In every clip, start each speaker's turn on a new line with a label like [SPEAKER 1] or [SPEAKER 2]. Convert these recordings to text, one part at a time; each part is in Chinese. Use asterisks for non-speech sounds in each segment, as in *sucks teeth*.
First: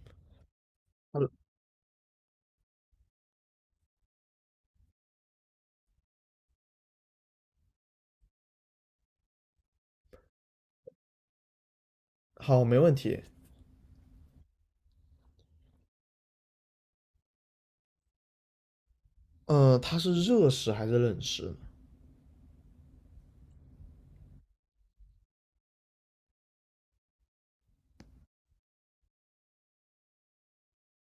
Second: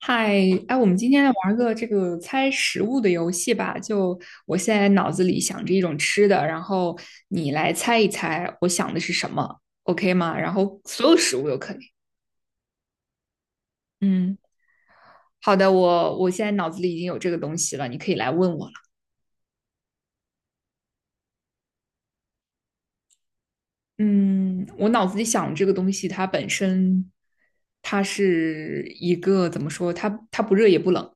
[SPEAKER 1] 嗨，哎，我们今天
[SPEAKER 2] 嗯，
[SPEAKER 1] 来玩个这个猜食物的游戏吧。就我现在脑子里想着一种吃的，然后你来猜一猜我想的是什么，OK 吗？然后所有食物都可以。
[SPEAKER 2] 好，没问题。
[SPEAKER 1] 嗯，好的，我现在脑子里已经有这个东西了，你可以来问我了。
[SPEAKER 2] 嗯，它是热食还是冷食呢？
[SPEAKER 1] 嗯，我脑子里想这个东西，它本身它是一个怎么说？它不热也不冷。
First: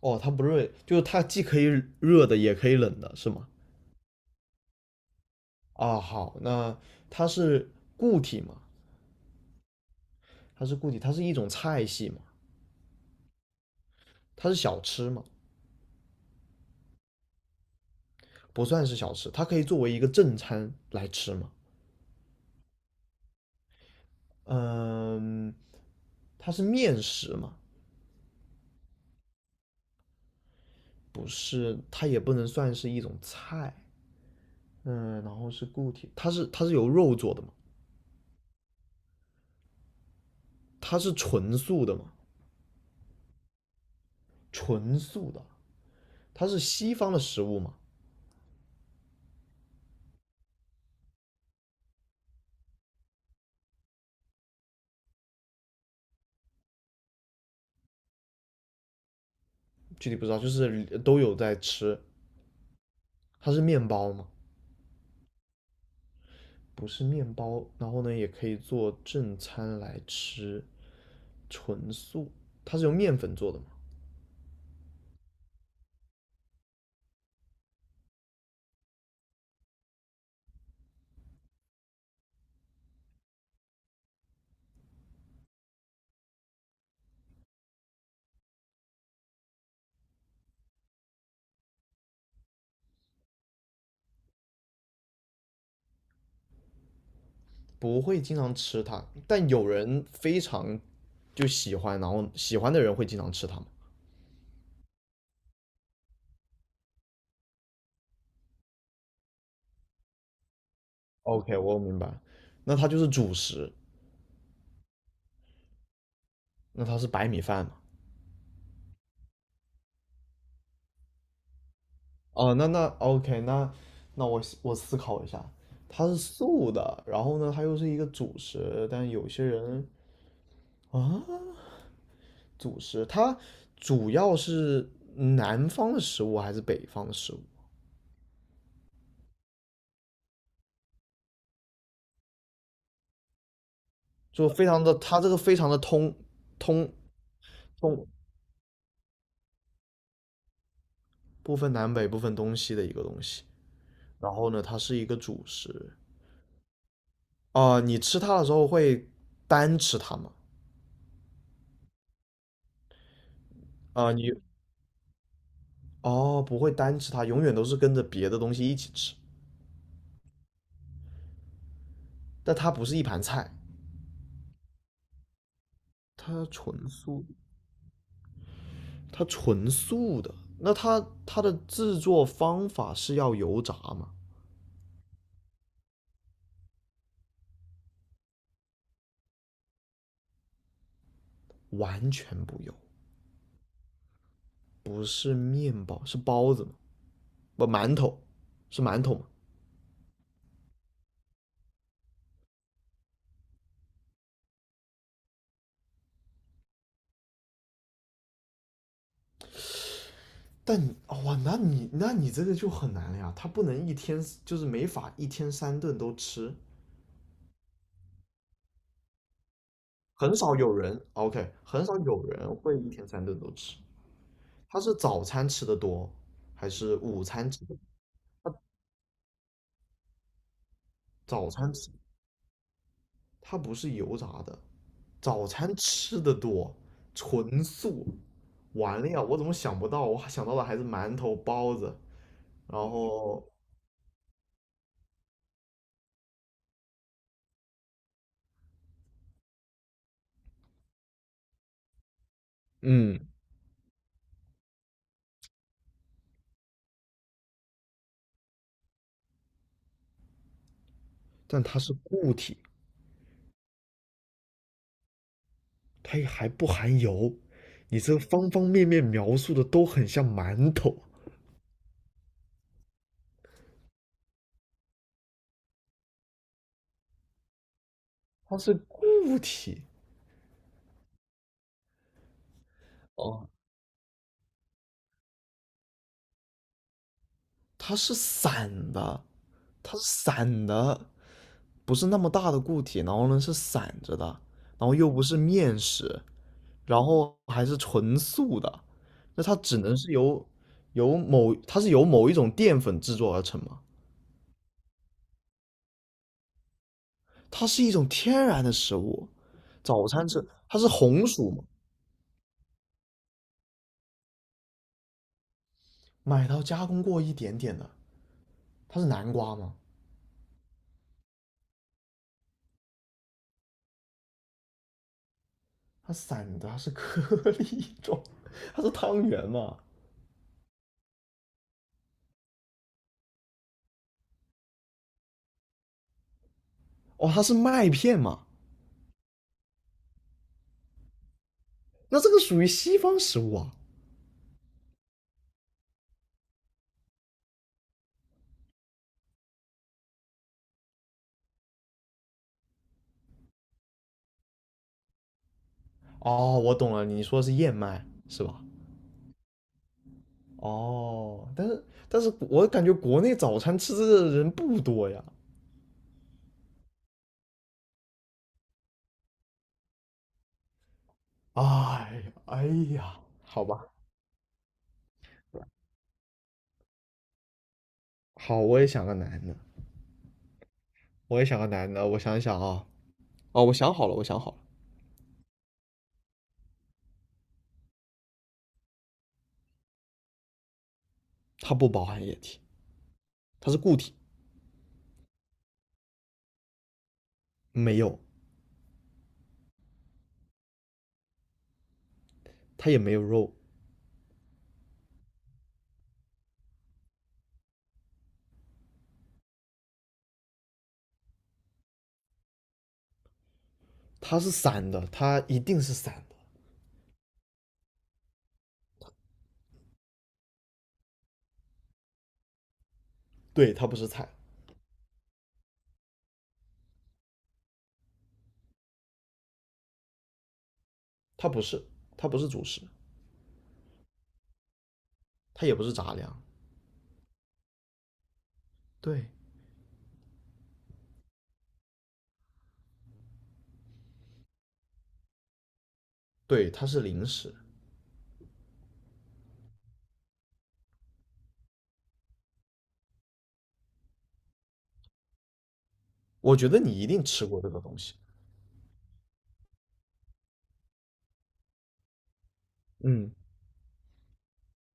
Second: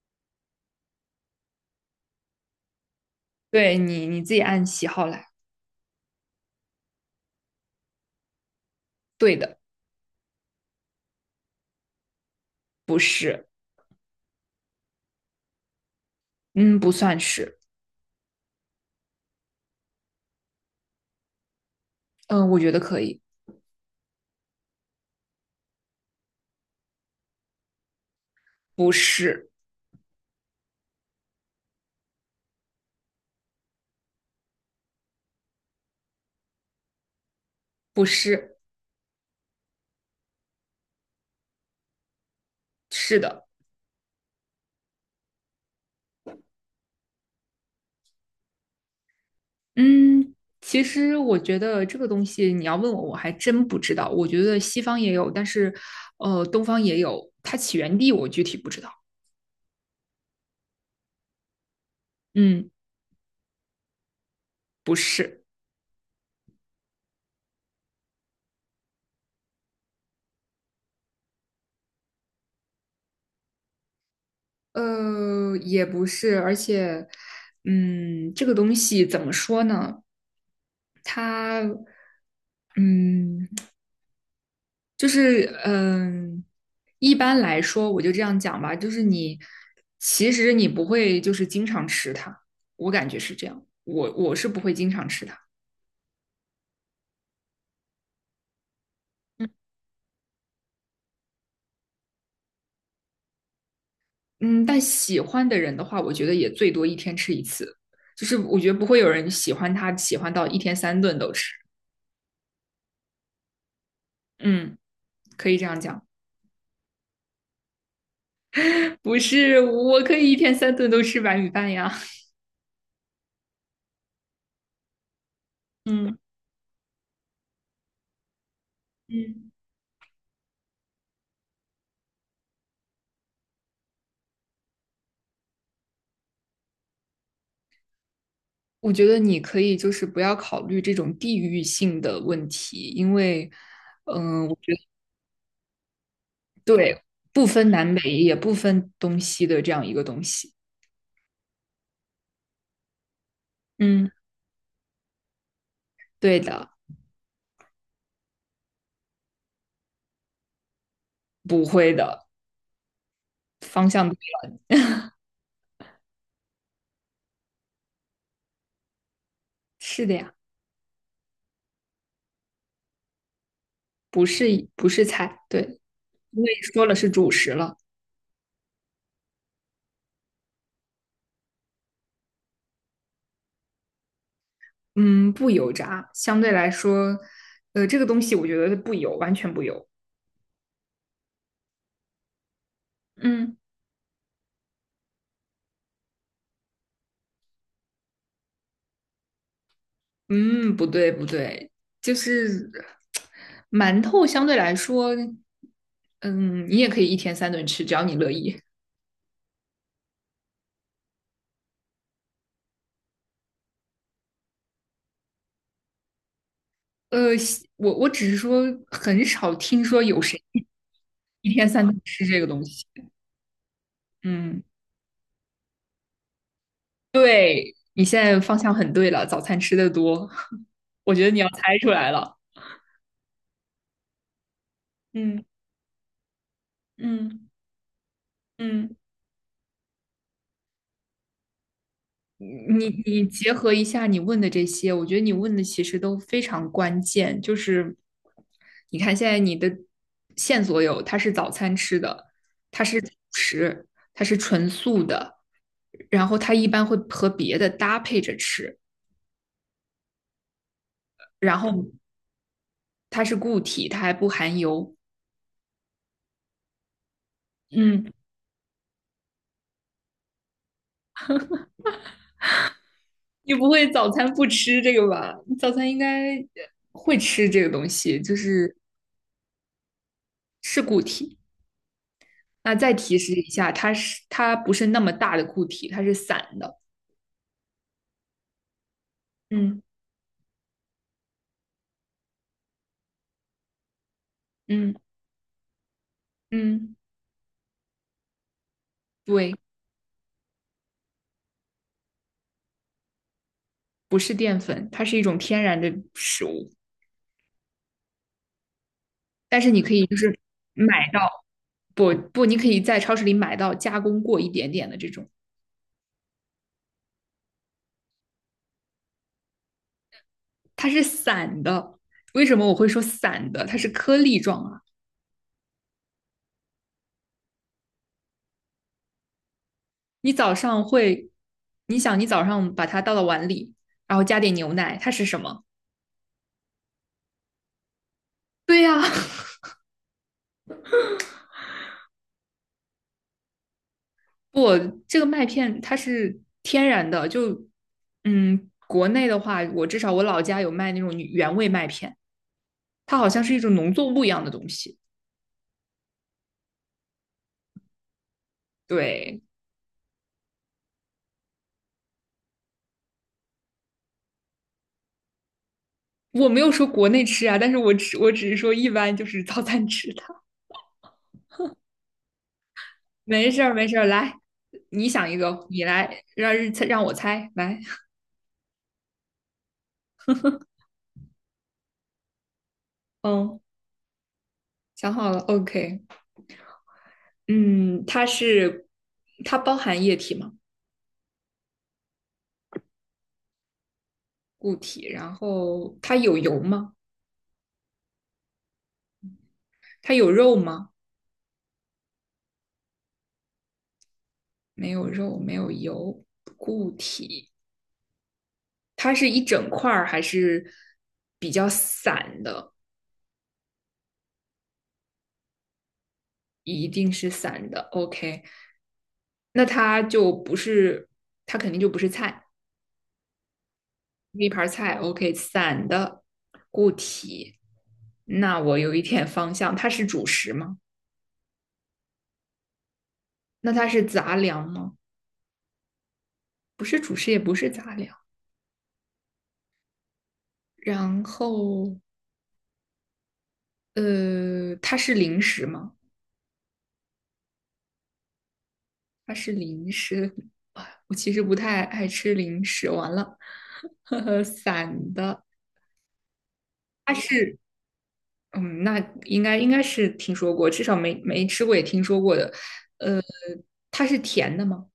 [SPEAKER 2] 哦，它不是，就是它既可以热的，也可以冷的，是吗？
[SPEAKER 1] *laughs* 对你自己按喜好来。
[SPEAKER 2] 啊，好，那它是固体嘛？
[SPEAKER 1] 对的。
[SPEAKER 2] 它是固体。它是一种菜系嘛？
[SPEAKER 1] 不是。
[SPEAKER 2] 它是小吃嘛？
[SPEAKER 1] 嗯，不算是。
[SPEAKER 2] 不算是小吃，它可以作为一个正餐来吃嘛？
[SPEAKER 1] 嗯，我觉得可以。
[SPEAKER 2] 嗯，它是面食嘛？
[SPEAKER 1] 不是。
[SPEAKER 2] 不是，它也不能算是一种菜。嗯，然后是固体，它是由肉做的嘛？
[SPEAKER 1] 不是。
[SPEAKER 2] 它是纯素的嘛？
[SPEAKER 1] 是的。
[SPEAKER 2] 纯素的。它是西方的食物嘛？
[SPEAKER 1] 嗯，其实我觉得这个东西你要问我，我还真不知道。我觉得西方也有，但是东方也有，它起源地我具体不知道。
[SPEAKER 2] 具体不知道，就是都有在吃。
[SPEAKER 1] 嗯，
[SPEAKER 2] 它是面包嘛？
[SPEAKER 1] 不是。
[SPEAKER 2] 不是面包，然后呢，也可以做正餐来吃，纯素。它是由面粉做的嘛？
[SPEAKER 1] 也不是，而且，这个东西怎么说呢？它，嗯，就是一般来说，我就这样讲吧，就是你其实你不会就是经常吃它，我感觉是这样，我是不会经常吃它。
[SPEAKER 2] 不会经常吃它，
[SPEAKER 1] 嗯。
[SPEAKER 2] 但有人非常就喜欢，然后喜欢的人会经常吃它嘛
[SPEAKER 1] 嗯，但喜欢的人的话，我觉得也最多一天吃一次，就是我觉得不会有人喜欢它，喜欢到一天三顿都吃。
[SPEAKER 2] ？OK，我明白。那它就是主食。
[SPEAKER 1] 嗯，可以这样讲。
[SPEAKER 2] 那它是白米饭嘛？
[SPEAKER 1] *laughs* 不是，我可以一天三顿都吃白米饭呀。
[SPEAKER 2] 哦，那 OK，那我思考一下。它是
[SPEAKER 1] 嗯。
[SPEAKER 2] 素的，然后呢，它又是一个主食，但有些
[SPEAKER 1] 嗯。
[SPEAKER 2] 人主食，它主要是南方的食物还是北方的食物？
[SPEAKER 1] 我觉得你可以就是不要考虑这种地域性的问题，因为，
[SPEAKER 2] 就
[SPEAKER 1] 我
[SPEAKER 2] 非
[SPEAKER 1] 觉得
[SPEAKER 2] 常的，它这个非常的通通
[SPEAKER 1] 对，不分南
[SPEAKER 2] 通，
[SPEAKER 1] 北也不分东西的这样一个东西。
[SPEAKER 2] 不分南北，不分东西的一个东西。
[SPEAKER 1] 嗯。
[SPEAKER 2] 然后呢，它是一个主食。
[SPEAKER 1] 对的。
[SPEAKER 2] 啊、你吃它的时候会单吃它吗？
[SPEAKER 1] 不会的。方向
[SPEAKER 2] 啊、
[SPEAKER 1] 对。
[SPEAKER 2] 你哦不会单吃它，永远都是跟着别的东西一起吃，
[SPEAKER 1] 是的呀。
[SPEAKER 2] 但它不是一盘菜。
[SPEAKER 1] 不是，不是菜，对。因
[SPEAKER 2] 它
[SPEAKER 1] 为说
[SPEAKER 2] 纯
[SPEAKER 1] 了是
[SPEAKER 2] 素。
[SPEAKER 1] 主食了。
[SPEAKER 2] 它纯素的。那它的制作方法是要油炸吗？
[SPEAKER 1] 嗯，不油炸，相对来说，这个东西我觉得不油，完全不油。
[SPEAKER 2] 完全不油，
[SPEAKER 1] 嗯。
[SPEAKER 2] 是面包，是包子吗？不，馒头，是馒头吗？
[SPEAKER 1] 嗯，不对不对，就是馒头相对来说，嗯，你也可以一天三顿吃，只要你乐意。
[SPEAKER 2] 但哇，那你这个就很难了呀，它不能一天就是没法一天三顿都吃。
[SPEAKER 1] 呃，我只是说很少听说有
[SPEAKER 2] 很
[SPEAKER 1] 谁
[SPEAKER 2] 少有人 OK，
[SPEAKER 1] 一天三
[SPEAKER 2] 很少
[SPEAKER 1] 顿
[SPEAKER 2] 有
[SPEAKER 1] 吃这个
[SPEAKER 2] 人
[SPEAKER 1] 东
[SPEAKER 2] 会
[SPEAKER 1] 西。
[SPEAKER 2] 一天三顿都吃。
[SPEAKER 1] 嗯。
[SPEAKER 2] 它是早餐吃的多，还是午餐吃的？
[SPEAKER 1] 对，你现在方向很对了，早餐吃的多。*laughs* 我觉得你要
[SPEAKER 2] 早餐
[SPEAKER 1] 猜出
[SPEAKER 2] 吃，
[SPEAKER 1] 来了。
[SPEAKER 2] 它不是油炸的，
[SPEAKER 1] 嗯。
[SPEAKER 2] 早餐吃的多，
[SPEAKER 1] 嗯。
[SPEAKER 2] 纯素。
[SPEAKER 1] 嗯。
[SPEAKER 2] 完了呀，我怎么想不到？我还想到的还是馒头、包子。然
[SPEAKER 1] 你
[SPEAKER 2] 后
[SPEAKER 1] 结合一下你问的这些，我觉得你问的其实都非常关键。就是你看现在你的线索有，它是早餐吃的，
[SPEAKER 2] 嗯，
[SPEAKER 1] 吃，它是纯素的，然后它一般会和别的搭配着吃，然
[SPEAKER 2] 但
[SPEAKER 1] 后
[SPEAKER 2] 它是固体，
[SPEAKER 1] 它是固体，它还不含油。
[SPEAKER 2] 它也还不含油。你
[SPEAKER 1] 嗯，
[SPEAKER 2] 这方方面面描述的都很像馒头。
[SPEAKER 1] 你不会早餐不吃这个吧？你早餐应该会吃这个东西，就
[SPEAKER 2] 它是
[SPEAKER 1] 是
[SPEAKER 2] 固体。
[SPEAKER 1] 是固体。那再提示
[SPEAKER 2] 哦，
[SPEAKER 1] 一下，它是它不是那么大的固体，它是散的。
[SPEAKER 2] 它是散的。
[SPEAKER 1] 嗯。
[SPEAKER 2] 它是散的，不是那么大的固体，然后呢是散着的，然
[SPEAKER 1] 嗯。
[SPEAKER 2] 后又不是面食，
[SPEAKER 1] 嗯。
[SPEAKER 2] 然后还是纯素的。那
[SPEAKER 1] 对，
[SPEAKER 2] 它只能是由某一种淀粉制作而成嘛？
[SPEAKER 1] 不是淀粉，它是一种天然的食物。
[SPEAKER 2] 它是一种天然的食物。
[SPEAKER 1] 但是你可以
[SPEAKER 2] 早
[SPEAKER 1] 就
[SPEAKER 2] 餐
[SPEAKER 1] 是
[SPEAKER 2] 吃它，是
[SPEAKER 1] 买
[SPEAKER 2] 红
[SPEAKER 1] 到，
[SPEAKER 2] 薯嘛？
[SPEAKER 1] 不不，你可以在超市里买到加工过一点点的这种，
[SPEAKER 2] 买到加工过一点点的，它是南瓜吗？
[SPEAKER 1] 它是散的。为什么我会说散的？它是颗粒状啊。
[SPEAKER 2] 它散的，它是颗粒状。它是汤圆嘛？
[SPEAKER 1] 你早上会，你想你早上把它倒到碗里，然后加点牛奶，它是什么？
[SPEAKER 2] 哦，它是麦片嘛？
[SPEAKER 1] 对呀、啊
[SPEAKER 2] 那这个属于西方食物啊？
[SPEAKER 1] 不，这个麦片它是天然的，就国内的话，我至少我老家有卖那种原味麦片，它好像是一种农作物一样的东西。
[SPEAKER 2] 哦，我懂了，你说的是燕麦是吧？
[SPEAKER 1] 对，
[SPEAKER 2] 哦，但是我感觉国内早餐吃这个的人不多呀。
[SPEAKER 1] 我没有说国内吃啊，但是我只我只是说一般就是早餐吃它。
[SPEAKER 2] 哎呀，哎呀，
[SPEAKER 1] *laughs* 没事
[SPEAKER 2] 好
[SPEAKER 1] 儿，
[SPEAKER 2] 吧。
[SPEAKER 1] 没事儿，来，你想一个，你来让让我猜，来，
[SPEAKER 2] 好，我也想个男的，我也想个男的，我想一想啊。
[SPEAKER 1] 嗯，
[SPEAKER 2] 哦，我想好了，我想好了。
[SPEAKER 1] 想好了，OK,嗯，它是它包含液体吗？
[SPEAKER 2] 它不包含液体，它是固体。
[SPEAKER 1] 固体，然后它有油吗？
[SPEAKER 2] 没有。
[SPEAKER 1] 它有肉吗？
[SPEAKER 2] 它也没有肉。
[SPEAKER 1] 没有肉，没有油，固体。它是一整块儿还是比较散的？
[SPEAKER 2] 它是散的，它一定是散的。
[SPEAKER 1] 一定是散的。OK,那它就不是，它肯定就不是菜，
[SPEAKER 2] 对，它不是菜。
[SPEAKER 1] 一盘菜。OK,散的固体。那我有一点方向，它是主食吗？
[SPEAKER 2] 它不是，它不是主食。
[SPEAKER 1] 那它是杂粮吗？
[SPEAKER 2] 它也不是杂粮。
[SPEAKER 1] 不是主食，也不是杂粮。
[SPEAKER 2] 对。
[SPEAKER 1] 然后，它是零食吗？
[SPEAKER 2] 对，它是零食。
[SPEAKER 1] 它是零食，我其实不太爱吃零食。完了。*laughs* 呵呵，散的，
[SPEAKER 2] 我觉得你一
[SPEAKER 1] 它
[SPEAKER 2] 定吃
[SPEAKER 1] 是，
[SPEAKER 2] 过这个东西。
[SPEAKER 1] 嗯，那应该应该是听说过，至少没没吃过也听说过的。呃，
[SPEAKER 2] 嗯，
[SPEAKER 1] 它是甜的吗？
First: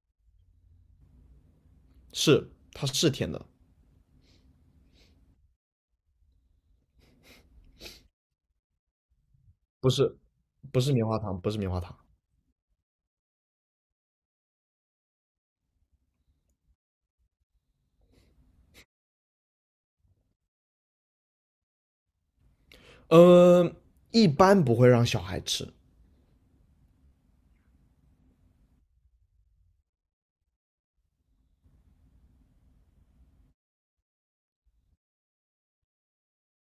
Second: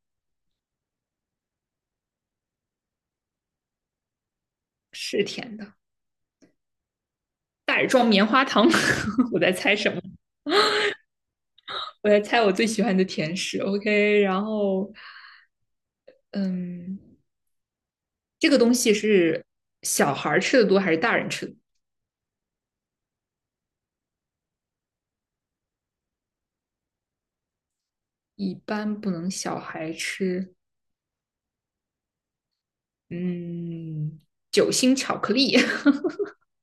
[SPEAKER 2] 是，它是甜的。
[SPEAKER 1] 是甜的，袋装棉花糖。*laughs* 我在猜什
[SPEAKER 2] 不
[SPEAKER 1] 么？
[SPEAKER 2] 是，不是棉花糖，不是棉花糖。
[SPEAKER 1] 我在猜我最喜欢的甜食。OK,然后，嗯，这个东西是小孩儿吃的多还是大人吃的？
[SPEAKER 2] 呃，一般不会让小孩吃。
[SPEAKER 1] 一般不能小孩吃。嗯，酒心巧克力，*laughs*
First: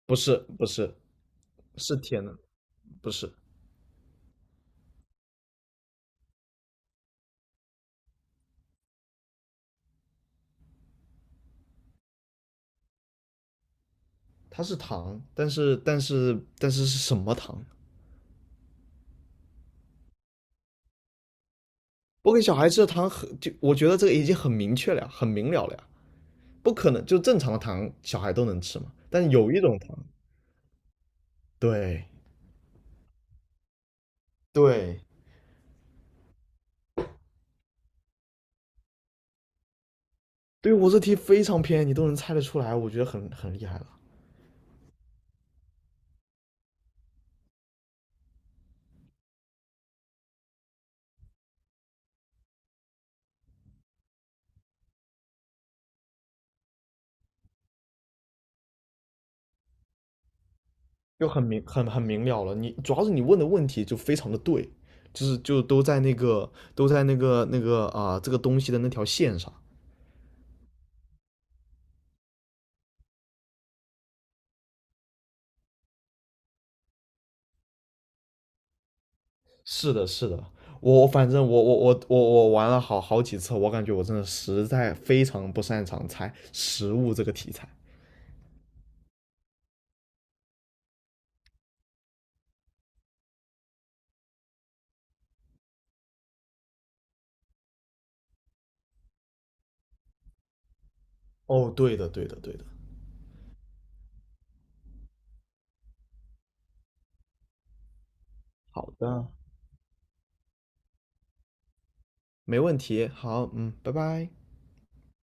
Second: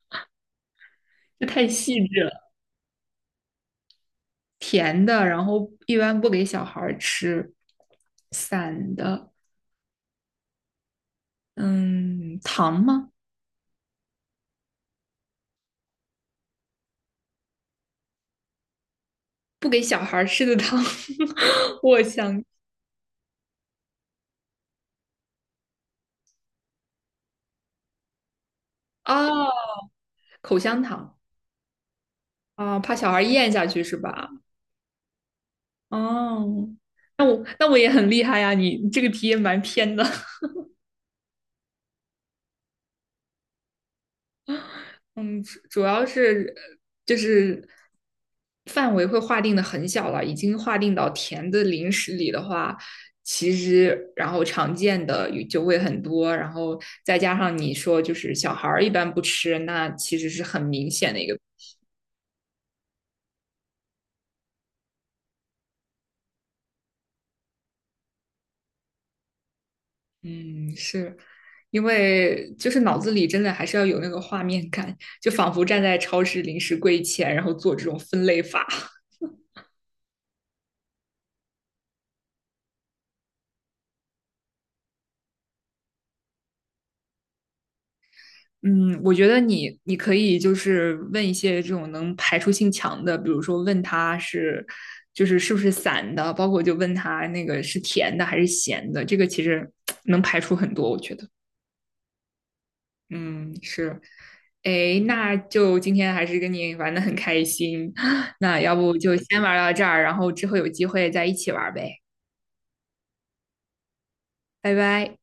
[SPEAKER 2] 不是不是，
[SPEAKER 1] 这太
[SPEAKER 2] 是
[SPEAKER 1] 细致
[SPEAKER 2] 甜的，
[SPEAKER 1] 了。
[SPEAKER 2] 不是。
[SPEAKER 1] 甜的，然后一般不给小孩儿吃。散的，嗯，糖吗？
[SPEAKER 2] 它是糖，但是是什么糖？
[SPEAKER 1] 不给小孩儿吃的糖。*laughs* 我
[SPEAKER 2] 我给
[SPEAKER 1] 想
[SPEAKER 2] 小孩吃的糖很就，我觉得这个已经很明确了呀，很明了了呀。不可能就正常的糖小孩都能吃嘛，但有一
[SPEAKER 1] 啊，
[SPEAKER 2] 种糖。
[SPEAKER 1] 口香糖
[SPEAKER 2] 对
[SPEAKER 1] 啊，怕小孩儿咽下去是吧？
[SPEAKER 2] 对
[SPEAKER 1] 哦，那我那我也很厉害呀，你这个题也蛮偏的。
[SPEAKER 2] 对。我这题非常偏，你都能猜得出来，我觉得很厉害了。
[SPEAKER 1] 嗯，主主要是就是范围会划定的很小了，已经划定到甜的零食里的话，其实然后常见的也就会很多，然后再加上你说就是小孩儿一般不吃，那其实是很明显的一
[SPEAKER 2] 就
[SPEAKER 1] 个。
[SPEAKER 2] 很明了了，你主要是你问的问题就非常的对，就是都在那个这个东西的那条线上。
[SPEAKER 1] 嗯，是因为就是脑子里真的还是要有那个画面感，就仿佛站在超市零食柜前，然后做这种分类法。
[SPEAKER 2] 是的，是的。我反正我玩了好几次。我感觉我真的实在非常不擅长猜食物这个题材。
[SPEAKER 1] 嗯，我觉得你你可以就是问一些这种能排除性强的，比如说问他是就是是不是散的，包括就问他那个是甜的还是咸的，这个其实 *tsk* 能排除很多，我觉得。
[SPEAKER 2] 哦，对的，对的，对的。
[SPEAKER 1] 嗯，是。诶，那就今天还是跟你玩的很开心，*laughs* *sucks teeth* 那要
[SPEAKER 2] 好
[SPEAKER 1] 不就
[SPEAKER 2] 的，
[SPEAKER 1] 先玩到这儿，然后之后有机会再一起玩呗，
[SPEAKER 2] 没问题。好，嗯，拜拜。
[SPEAKER 1] 拜拜。